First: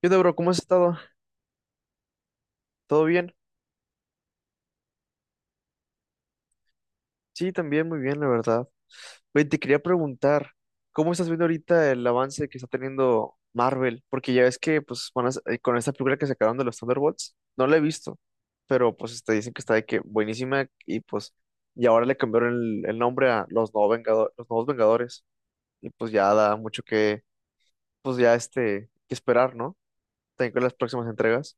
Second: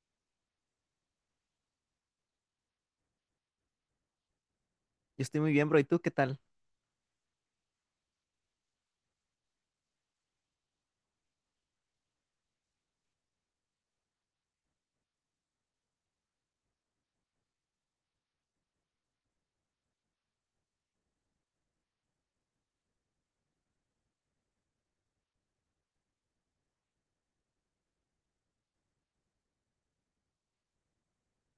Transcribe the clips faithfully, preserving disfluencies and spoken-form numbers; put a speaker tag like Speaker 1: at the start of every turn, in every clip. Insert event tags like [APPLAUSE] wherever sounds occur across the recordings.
Speaker 1: ¿Qué onda, bro? ¿Cómo has estado? ¿Todo bien?
Speaker 2: Yo estoy muy bien, bro. ¿Y tú qué tal?
Speaker 1: Sí, también muy bien, la verdad. Oye, te quería preguntar, ¿cómo estás viendo ahorita el avance que está teniendo Marvel? Porque ya ves que, pues, van a sa- eh, con esta película que sacaron de los Thunderbolts, no la he visto, pero pues este, dicen que está de que buenísima y pues, y ahora le cambiaron el, el nombre a los nuevos Vengado- los nuevos Vengadores y pues ya da mucho que, pues ya este, que esperar, ¿no? También con las próximas entregas.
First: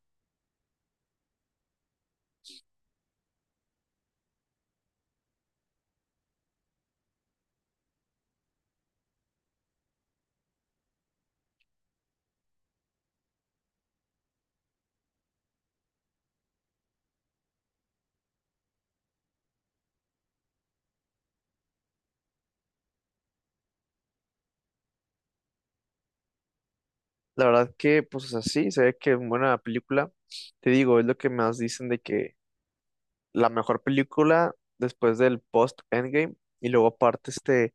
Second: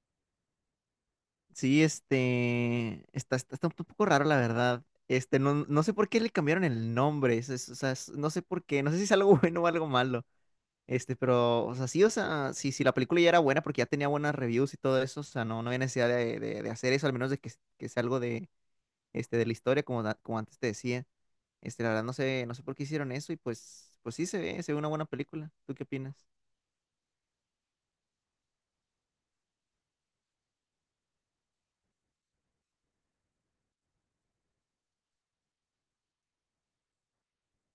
Speaker 2: Sí, este, está, está, está un poco raro, la verdad. Este, no, no sé por qué le cambiaron el nombre. Es- es- o sea, es- no sé por qué. No sé si es algo [LAUGHS] bueno o algo malo. Este, pero, o sea, sí, o sea, sí, sí, la película ya era buena porque ya tenía buenas reviews y todo eso. O sea, no, no había necesidad de, de- de hacer eso, al menos de que, que sea algo de, este, de la historia, como, da- como antes te decía. Este, la verdad, no sé, no sé por qué hicieron eso y pues, pues sí se ve, se ve una buena película. ¿Tú qué opinas?
Speaker 1: La verdad que, pues, o sea, sí, se ve que es buena película. Te digo, es lo que más dicen de que la mejor película después del post-Endgame. Y luego aparte, este,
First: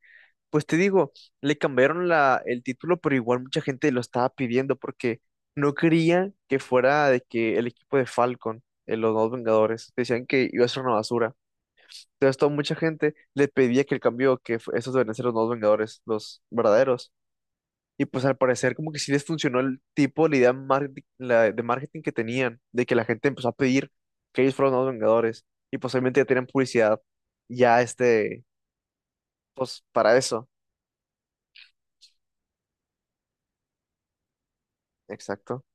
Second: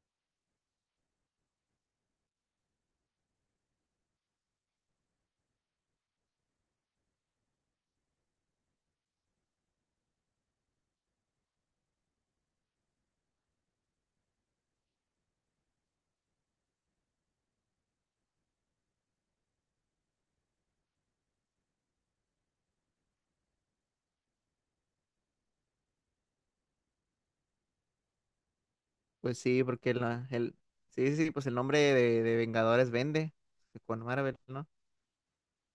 Speaker 1: pues te digo, le cambiaron la, el título, pero igual mucha gente lo estaba pidiendo porque no quería que fuera de que el equipo de Falcon, eh, los dos Vengadores, decían que iba a ser una basura. Entonces, toda mucha gente le pedía que el cambio, que fu- esos deben ser los nuevos Vengadores, los verdaderos. Y pues al parecer como que sí les funcionó el tipo, la idea market- la- de marketing que tenían, de que la gente empezó a pedir que ellos fueran los nuevos Vengadores. Y posiblemente ya tenían publicidad ya este,
Speaker 2: Pues sí,
Speaker 1: pues
Speaker 2: porque el,
Speaker 1: para eso.
Speaker 2: el- sí, sí, sí, pues el nombre de, de Vengadores vende con Marvel, ¿no?
Speaker 1: Exacto.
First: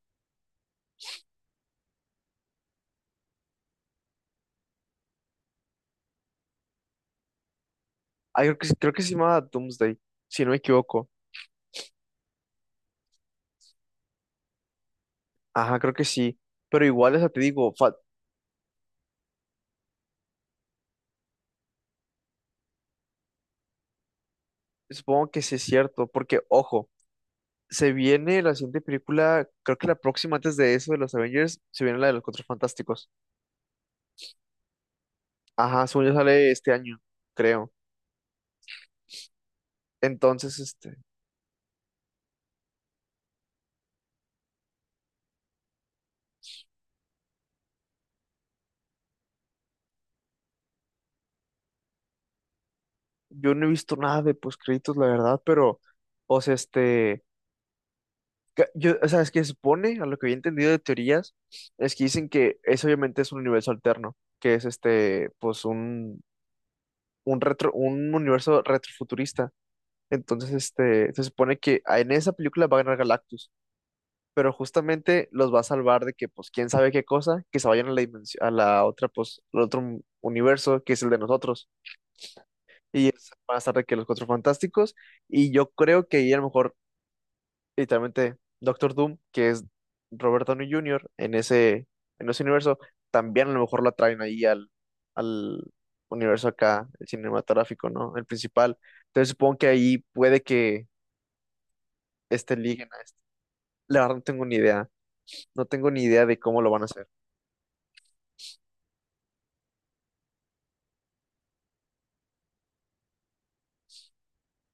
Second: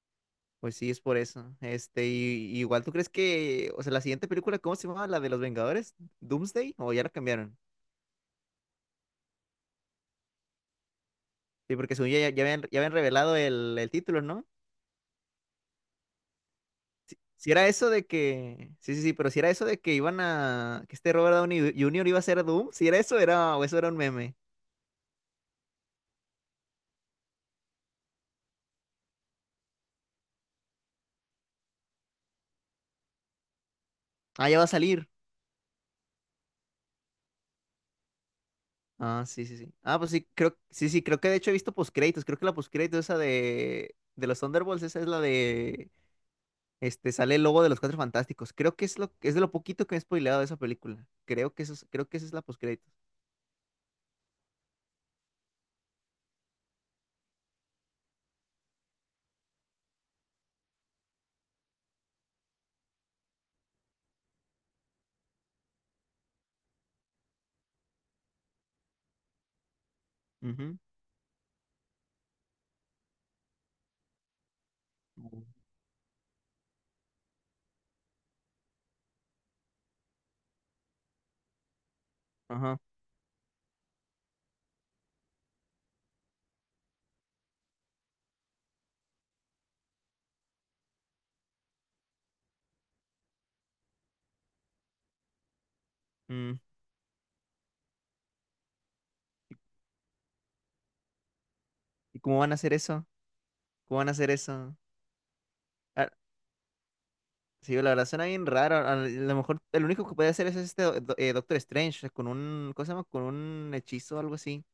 Speaker 2: Pues sí, es por eso. Este, y, y igual tú crees que, o sea, la siguiente película, ¿cómo se llamaba? ¿La de los Vengadores? ¿Doomsday? ¿O ya la cambiaron?
Speaker 1: Ah, creo que, sí- creo que se llamaba Doomsday, si no me equivoco.
Speaker 2: Sí, porque según ya, ya, ya habían, ya habían revelado el, el título, ¿no?
Speaker 1: Ajá, creo que sí. Pero igual, o sea, te
Speaker 2: Si era
Speaker 1: digo,
Speaker 2: eso
Speaker 1: fa-
Speaker 2: de que, sí, sí, sí, pero si era eso de que iban a, que este Robert Downey junior iba a ser Doom, si era eso, era, o eso era un meme.
Speaker 1: supongo que sí es cierto, porque ojo, se viene la siguiente película, creo que la próxima antes de eso de los Avengers, se viene la de los Cuatro Fantásticos.
Speaker 2: Ah, ya va a salir.
Speaker 1: Ajá, según yo sale este año, creo.
Speaker 2: Ah, sí, sí, sí. Ah, pues sí,
Speaker 1: Entonces,
Speaker 2: creo, sí,
Speaker 1: este,
Speaker 2: sí, creo que de hecho he visto postcréditos. Creo que la postcrédito esa de, de los Thunderbolts, esa es la de, este, sale el logo de los Cuatro Fantásticos. Creo que es lo, es de lo poquito que me he spoileado de esa película. Creo que eso, es- creo que esa es la postcréditos.
Speaker 1: yo no he visto nada de créditos la verdad, pero, o sea, este, ca- yo, o sea, es que se supone, a lo que había entendido de teorías, es que dicen que eso obviamente es un universo alterno, que es este, pues un, un retro, un universo retrofuturista. Entonces,
Speaker 2: Ujú.
Speaker 1: este, se supone que a- en esa película va a ganar Galactus, pero justamente
Speaker 2: Mm.
Speaker 1: los va a salvar de que, pues, quién sabe qué cosa, que se vayan a la dimensión, a la otra, pues, al otro universo, que es el de nosotros.
Speaker 2: Ajá.
Speaker 1: Y es- van a estar de que los Cuatro Fantásticos. Y yo creo que ahí a lo mejor literalmente Doctor Doom, que es Robert Downey junior en ese, en ese universo, también a lo mejor lo traen ahí al, al universo
Speaker 2: mm.
Speaker 1: acá, el cinematográfico, ¿no? El principal. Entonces supongo que ahí puede que
Speaker 2: ¿Y cómo van a
Speaker 1: este
Speaker 2: hacer
Speaker 1: liguen a
Speaker 2: eso?
Speaker 1: este.
Speaker 2: ¿Cómo
Speaker 1: La
Speaker 2: van a
Speaker 1: verdad no
Speaker 2: hacer
Speaker 1: tengo ni
Speaker 2: eso?
Speaker 1: idea. No tengo ni
Speaker 2: Ah,
Speaker 1: idea de cómo lo van a hacer.
Speaker 2: sí, la verdad suena bien raro. A lo mejor el único que puede hacer es este do- do- eh, Doctor Strange con un, ¿cómo se llama? Con un hechizo o algo así.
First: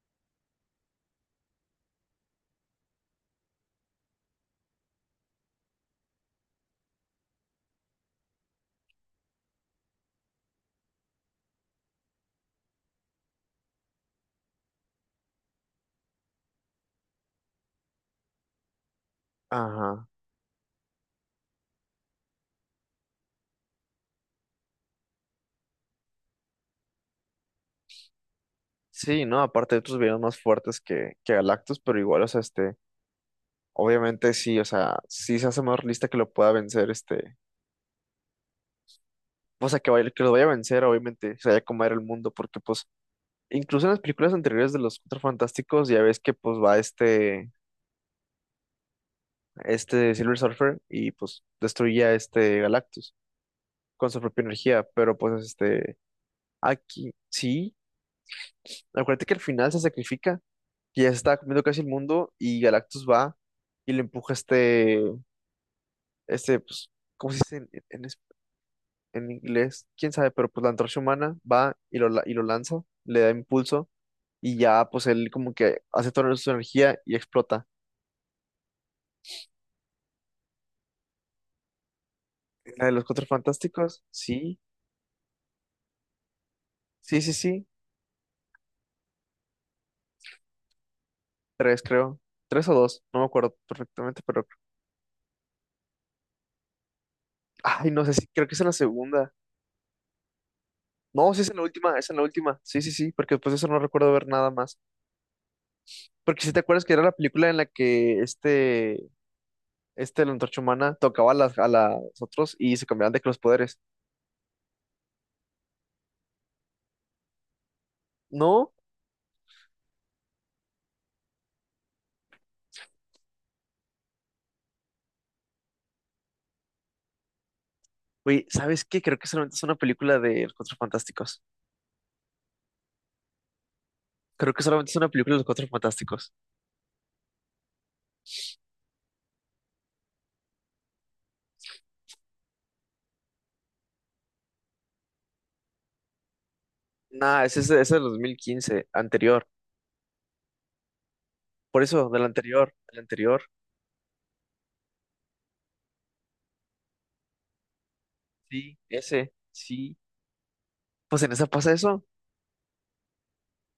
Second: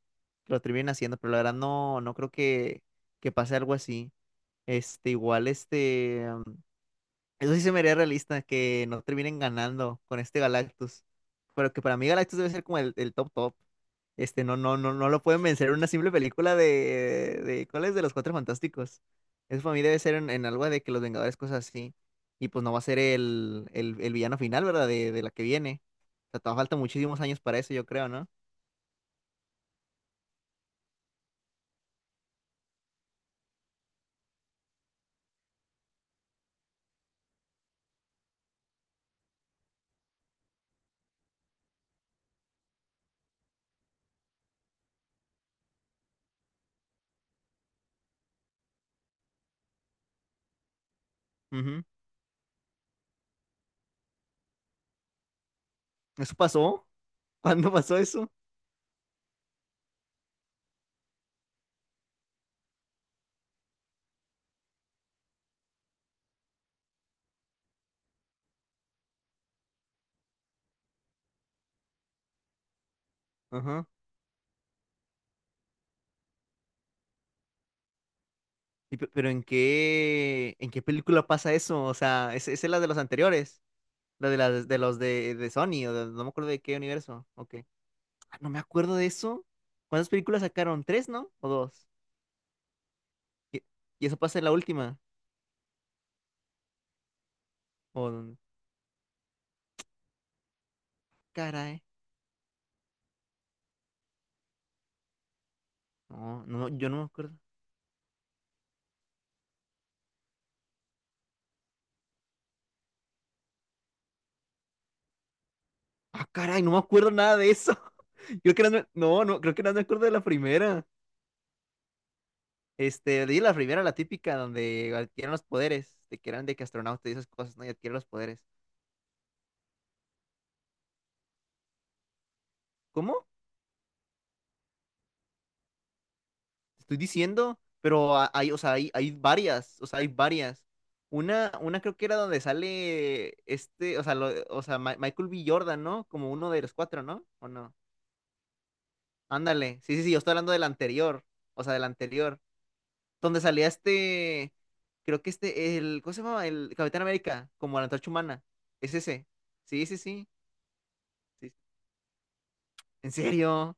Speaker 2: Que lo terminen haciendo, pero la verdad no, no creo que, que pase algo así. Este, igual, este, um, eso sí se me haría realista, que no terminen ganando con este Galactus. Pero que para mí Galactus debe ser como el, el top top. Este, no, no, no, no lo pueden vencer en una simple película de, de, ¿cuál es? De los Cuatro Fantásticos. Eso para mí debe
Speaker 1: Ajá.
Speaker 2: ser en, en algo de que los Vengadores, cosas así. Y pues no va a ser el, el, el villano final, ¿verdad? De, de la que viene. O sea, todavía falta muchísimos años para eso, yo creo, ¿no?
Speaker 1: Sí, ¿no? Aparte de otros villanos más fuertes que, que Galactus, pero igual, o sea, este, obviamente sí, o sea, sí se hace más realista que lo pueda vencer, este, o sea, que, vaya- que lo vaya a vencer, obviamente, se vaya a comer el mundo, porque pues incluso en las películas anteriores de los Cuatro Fantásticos ya ves que pues va este, este Silver Surfer y pues
Speaker 2: Ujú.
Speaker 1: destruye a este Galactus con su propia energía, pero pues este,
Speaker 2: ¿Eso pasó?
Speaker 1: aquí
Speaker 2: [LAUGHS] ¿Cuándo
Speaker 1: sí,
Speaker 2: pasó eso?
Speaker 1: acuérdate que al final se sacrifica, que ya se está comiendo casi el mundo y Galactus va y le empuja este, este pues, ¿cómo se dice en, en es- en inglés? ¿Quién sabe? Pero pues la antorcha humana va y lo, la- y lo lanza, le da
Speaker 2: Ajá.
Speaker 1: impulso y ya pues él como que hace toda su energía y explota.
Speaker 2: Y pe- pero ¿en qué, en qué película pasa eso? O sea, ¿es, ¿esa es la
Speaker 1: La
Speaker 2: de
Speaker 1: de
Speaker 2: los
Speaker 1: los Cuatro
Speaker 2: anteriores?
Speaker 1: Fantásticos,
Speaker 2: La de,
Speaker 1: sí,
Speaker 2: las de los de, de Sony, o de- no me acuerdo de qué
Speaker 1: sí,
Speaker 2: universo.
Speaker 1: sí,
Speaker 2: Ok.
Speaker 1: sí,
Speaker 2: Ah, no me acuerdo de eso. ¿Cuántas películas sacaron? ¿Tres, no? ¿O
Speaker 1: tres
Speaker 2: dos?
Speaker 1: creo, tres o dos, no me acuerdo
Speaker 2: ¿Y, y eso
Speaker 1: perfectamente,
Speaker 2: pasa en
Speaker 1: pero,
Speaker 2: la última?
Speaker 1: ay, no
Speaker 2: ¿O
Speaker 1: sé si,
Speaker 2: dónde?
Speaker 1: creo que es en la segunda, no, sí es en la
Speaker 2: Caray.
Speaker 1: última, es en la última, sí, sí, sí, porque después de eso no recuerdo ver nada más, porque
Speaker 2: No,
Speaker 1: si te
Speaker 2: no,
Speaker 1: acuerdas
Speaker 2: yo
Speaker 1: que
Speaker 2: no
Speaker 1: era
Speaker 2: me
Speaker 1: la
Speaker 2: acuerdo.
Speaker 1: película en la que este, este, la Antorcha Humana tocaba a las, a las otros y se cambiaban de que los poderes,
Speaker 2: Ah, caray, no me acuerdo nada de eso. [LAUGHS] Creo que
Speaker 1: no,
Speaker 2: no, me- no, no, creo que no me acuerdo de la primera. Este, leí la primera, la típica, donde adquieren los poderes, de que eran de que astronauta y esas cosas, ¿no? Y adquieren los poderes.
Speaker 1: güey, ¿sabes qué? Creo que solamente es una película de los Cuatro Fantásticos,
Speaker 2: ¿Cómo?
Speaker 1: creo que solamente es una película de los Cuatro Fantásticos,
Speaker 2: Te estoy diciendo, pero ha- hay, o sea, hay, hay varias, o sea, hay varias. Una, una creo que era donde sale este, o sea, lo- o sea, Ma- Michael B. Jordan, ¿no? Como uno de los cuatro, ¿no?
Speaker 1: nah,
Speaker 2: ¿O
Speaker 1: ese es,
Speaker 2: no?
Speaker 1: ese es del dos mil quince anterior,
Speaker 2: Ándale, sí, sí, sí, yo estoy hablando del anterior, o sea,
Speaker 1: por
Speaker 2: del
Speaker 1: eso, del
Speaker 2: anterior,
Speaker 1: anterior, del
Speaker 2: donde
Speaker 1: anterior.
Speaker 2: salía este, creo que este, el, ¿cómo se llama? El Capitán América, como la antorcha humana,
Speaker 1: Sí,
Speaker 2: es ese,
Speaker 1: ese,
Speaker 2: sí,
Speaker 1: sí.
Speaker 2: sí, sí,
Speaker 1: Pues en esa
Speaker 2: sí.
Speaker 1: pasa eso.
Speaker 2: ¿En serio?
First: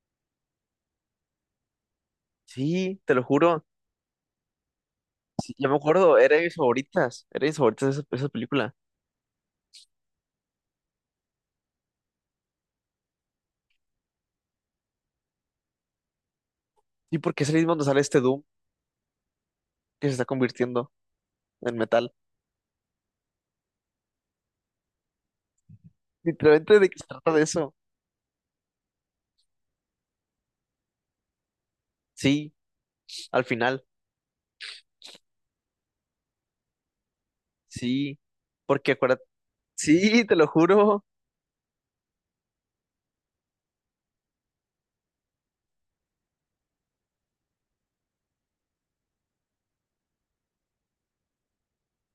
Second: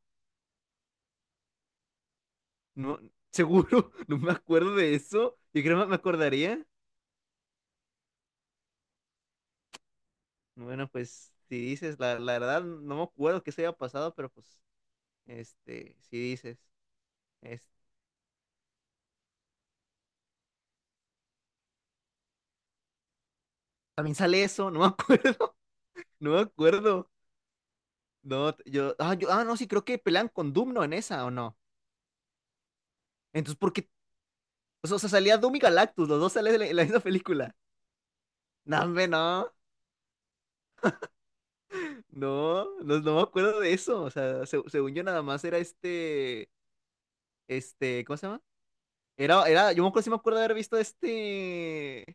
Speaker 2: No,
Speaker 1: Sí, te lo juro.
Speaker 2: ¿seguro? [LAUGHS] No me acuerdo de eso,
Speaker 1: Sí,
Speaker 2: yo
Speaker 1: yo me
Speaker 2: creo que me
Speaker 1: acuerdo, era de mis
Speaker 2: acordaría.
Speaker 1: favoritas. Era de mis favoritas esa, esa película.
Speaker 2: Bueno, pues si dices, la, la verdad no me acuerdo que se haya pasado, pero pues, este, si dices,
Speaker 1: ¿Y por qué es ahí
Speaker 2: es-
Speaker 1: donde sale este Doom que se está convirtiendo en metal?
Speaker 2: también sale eso, no me acuerdo, [LAUGHS] no me
Speaker 1: Literalmente de qué se
Speaker 2: acuerdo.
Speaker 1: trata de eso.
Speaker 2: No, t- yo, ah, yo, ah, no, sí, creo que pelean con Doom, ¿no? En esa, ¿o no?
Speaker 1: Sí, al
Speaker 2: Entonces, ¿por
Speaker 1: final.
Speaker 2: qué? O sea, o sea, salía Doom y Galactus, los dos salen en la en la misma película.
Speaker 1: Sí.
Speaker 2: No,
Speaker 1: Porque
Speaker 2: hombre,
Speaker 1: acuérdate.
Speaker 2: no,
Speaker 1: Sí, te lo juro.
Speaker 2: no, no, no me acuerdo de eso, o sea, se- según yo nada más era este, este, ¿cómo se llama? Era, era, yo me acuerdo, sí me acuerdo de haber visto este.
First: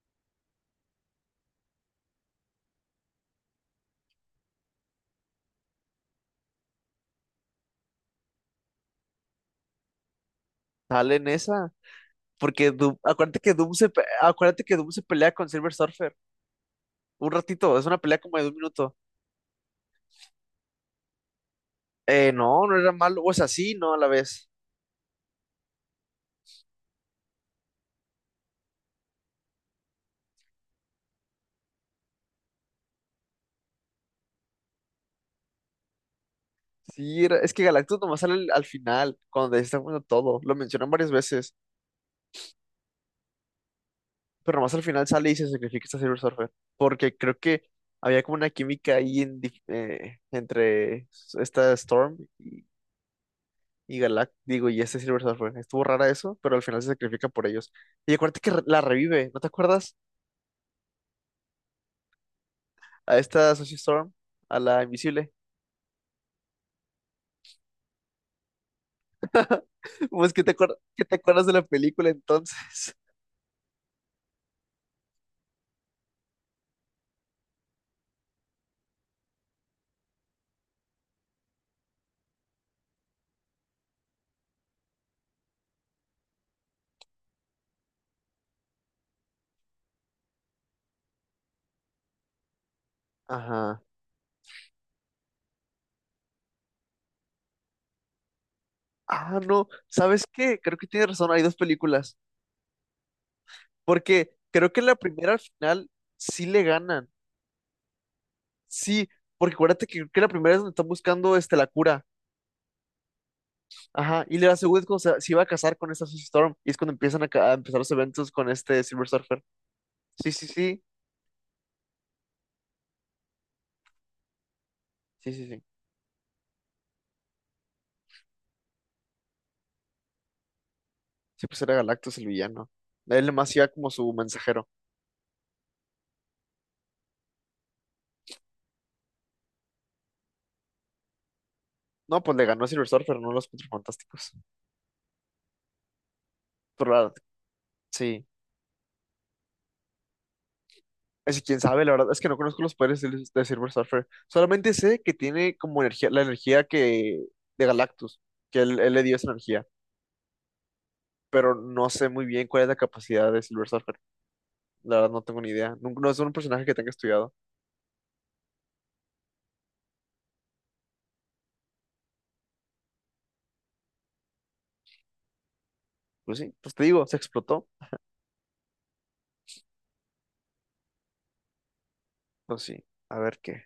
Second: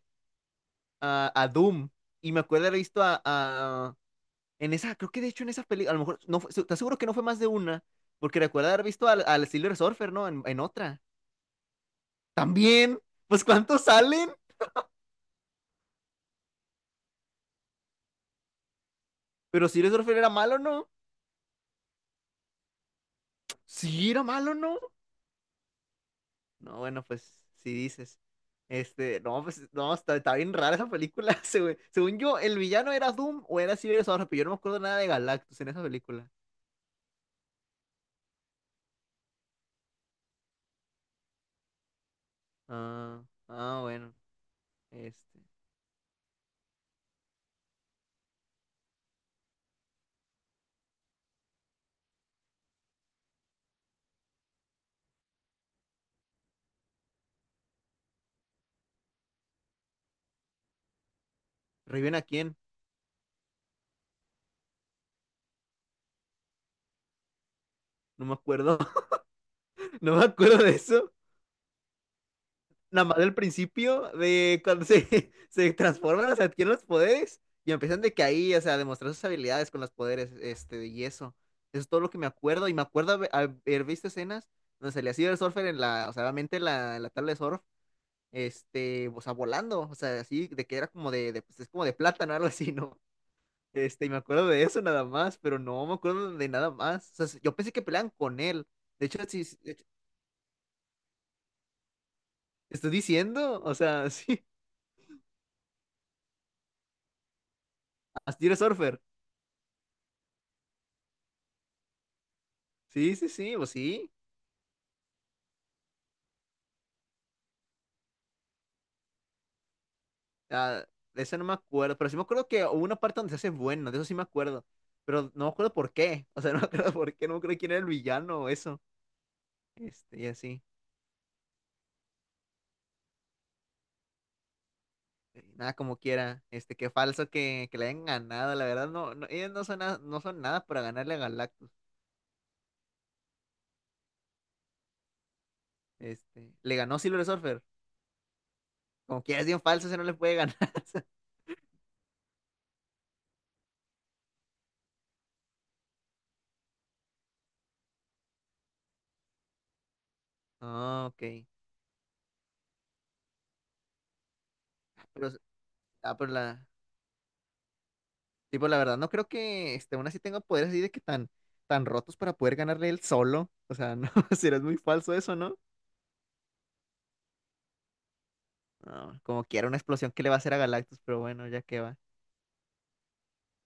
Speaker 2: a, a Doom. Y me acuerdo haber visto a, a- en esa, creo que de hecho en esa película, a lo mejor, no fue, se- te aseguro que no fue más de una, porque recuerdo haber visto al, al Silver Surfer, ¿no? En, en otra.
Speaker 1: Sale en esa. Porque Doom,
Speaker 2: También.
Speaker 1: acuérdate
Speaker 2: Pues
Speaker 1: que Doom
Speaker 2: ¿cuántos
Speaker 1: se pe-
Speaker 2: salen?
Speaker 1: acuérdate que Doom se pelea con Silver Surfer. Un ratito, es una pelea como de un minuto.
Speaker 2: Pero Silver Surfer era malo, ¿no?
Speaker 1: Eh, no, no era malo. O sea, sí, no a la
Speaker 2: Sí, era
Speaker 1: vez.
Speaker 2: malo, ¿no? No, bueno, pues si dices. Este, no, pues no, está, está bien rara esa película. [LAUGHS] según Según yo, el villano era Doom o era Silver Surfer, pero yo no me acuerdo nada de Galactus en esa película.
Speaker 1: Sí, era- es que Galactus nomás sale al, al final, cuando está poniendo todo. Lo mencionan varias veces,
Speaker 2: Ah, ah, bueno.
Speaker 1: pero nomás al final sale y
Speaker 2: Este.
Speaker 1: se sacrifica a Silver Surfer. Porque creo que había como una química ahí en dif- eh, entre esta Storm y, y Galactus, digo, y este Silver Surfer. Estuvo rara eso, pero al final se sacrifica por ellos. Y acuérdate que re- la revive, ¿no te acuerdas?
Speaker 2: ¿Reviven a quién?
Speaker 1: A esta Sushi Storm, a la invisible.
Speaker 2: No me acuerdo.
Speaker 1: [LAUGHS]
Speaker 2: No me
Speaker 1: Pues que te
Speaker 2: acuerdo de
Speaker 1: acuer- que
Speaker 2: eso.
Speaker 1: te acuerdas de la película entonces.
Speaker 2: Nada más del principio de cuando se, [LAUGHS] se transforman, o sea, adquieren los poderes y empiezan de que ahí, o sea, a demostrar sus habilidades con los poderes, este, y eso. Eso es todo lo que me acuerdo. Y me acuerdo haber, haber visto escenas donde salía Silver Surfer en la, o sea, obviamente en la, en la tabla de surf, este, o sea, volando, o sea, así, de que era como de, de pues, es como de plátano, algo así, ¿no?
Speaker 1: [LAUGHS] Ajá.
Speaker 2: Este, y me acuerdo de eso nada más, pero no me acuerdo de nada más. O sea, yo pensé que peleaban con él. De hecho,
Speaker 1: Ah,
Speaker 2: sí, sí,
Speaker 1: no,
Speaker 2: de hecho,
Speaker 1: ¿sabes qué? Creo que tiene razón, hay dos películas.
Speaker 2: te estoy diciendo, o sea, [LAUGHS]
Speaker 1: Porque
Speaker 2: sí,
Speaker 1: creo que la primera al final sí le ganan.
Speaker 2: Astiro Surfer.
Speaker 1: Sí, porque acuérdate que, creo que la primera es donde están buscando este, la cura.
Speaker 2: Sí, sí, sí, pues sí.
Speaker 1: Ajá. Y la segunda es cuando se, se iba a casar con esta Susie Storm. Y es cuando empiezan a, ca- a empezar los eventos con este Silver Surfer. Sí, sí, sí.
Speaker 2: Ah, de eso no me acuerdo. Pero sí me acuerdo que hubo una parte donde se hace bueno, de eso sí me acuerdo. Pero
Speaker 1: Sí,
Speaker 2: no
Speaker 1: sí,
Speaker 2: me
Speaker 1: sí.
Speaker 2: acuerdo por qué. O sea, [LAUGHS] no me acuerdo por qué, no me acuerdo quién era el villano o eso. Este, y así.
Speaker 1: Sí, pues era Galactus el villano. Él nomás iba como su mensajero.
Speaker 2: Y Nada como quiera. Este, qué falso que, que le hayan ganado. La verdad, no, no, ellos no son, nada- no son nada para ganarle a Galactus.
Speaker 1: No, pues le ganó a Silver Surfer, no a los Cuatro Fantásticos.
Speaker 2: Este, le
Speaker 1: Pero
Speaker 2: ganó
Speaker 1: la-
Speaker 2: Silver Surfer.
Speaker 1: sí.
Speaker 2: Como quiera es bien falso, se no le puede ganar. [LAUGHS]
Speaker 1: Es que quién sabe, la verdad es que no conozco los poderes del- de Silver Surfer. Solamente sé que tiene como energía, la energía que de Galactus, que él, él le dio esa energía,
Speaker 2: Ah, ok.
Speaker 1: pero no sé muy bien cuál es la capacidad de Silver Surfer. La verdad no
Speaker 2: Pero,
Speaker 1: tengo ni idea. Nun- No,
Speaker 2: ah,
Speaker 1: es
Speaker 2: pero
Speaker 1: un
Speaker 2: la,
Speaker 1: personaje que tenga estudiado.
Speaker 2: tipo, la verdad, no creo que este, aún así tenga poderes así de que tan, tan rotos para poder ganarle él solo. O sea, no, [LAUGHS] será muy falso eso, ¿no?
Speaker 1: Pues sí, pues te digo, se explotó.
Speaker 2: No, como quiera una explosión que le va a hacer a Galactus, pero bueno, ya que va.
Speaker 1: Pues sí, a ver qué.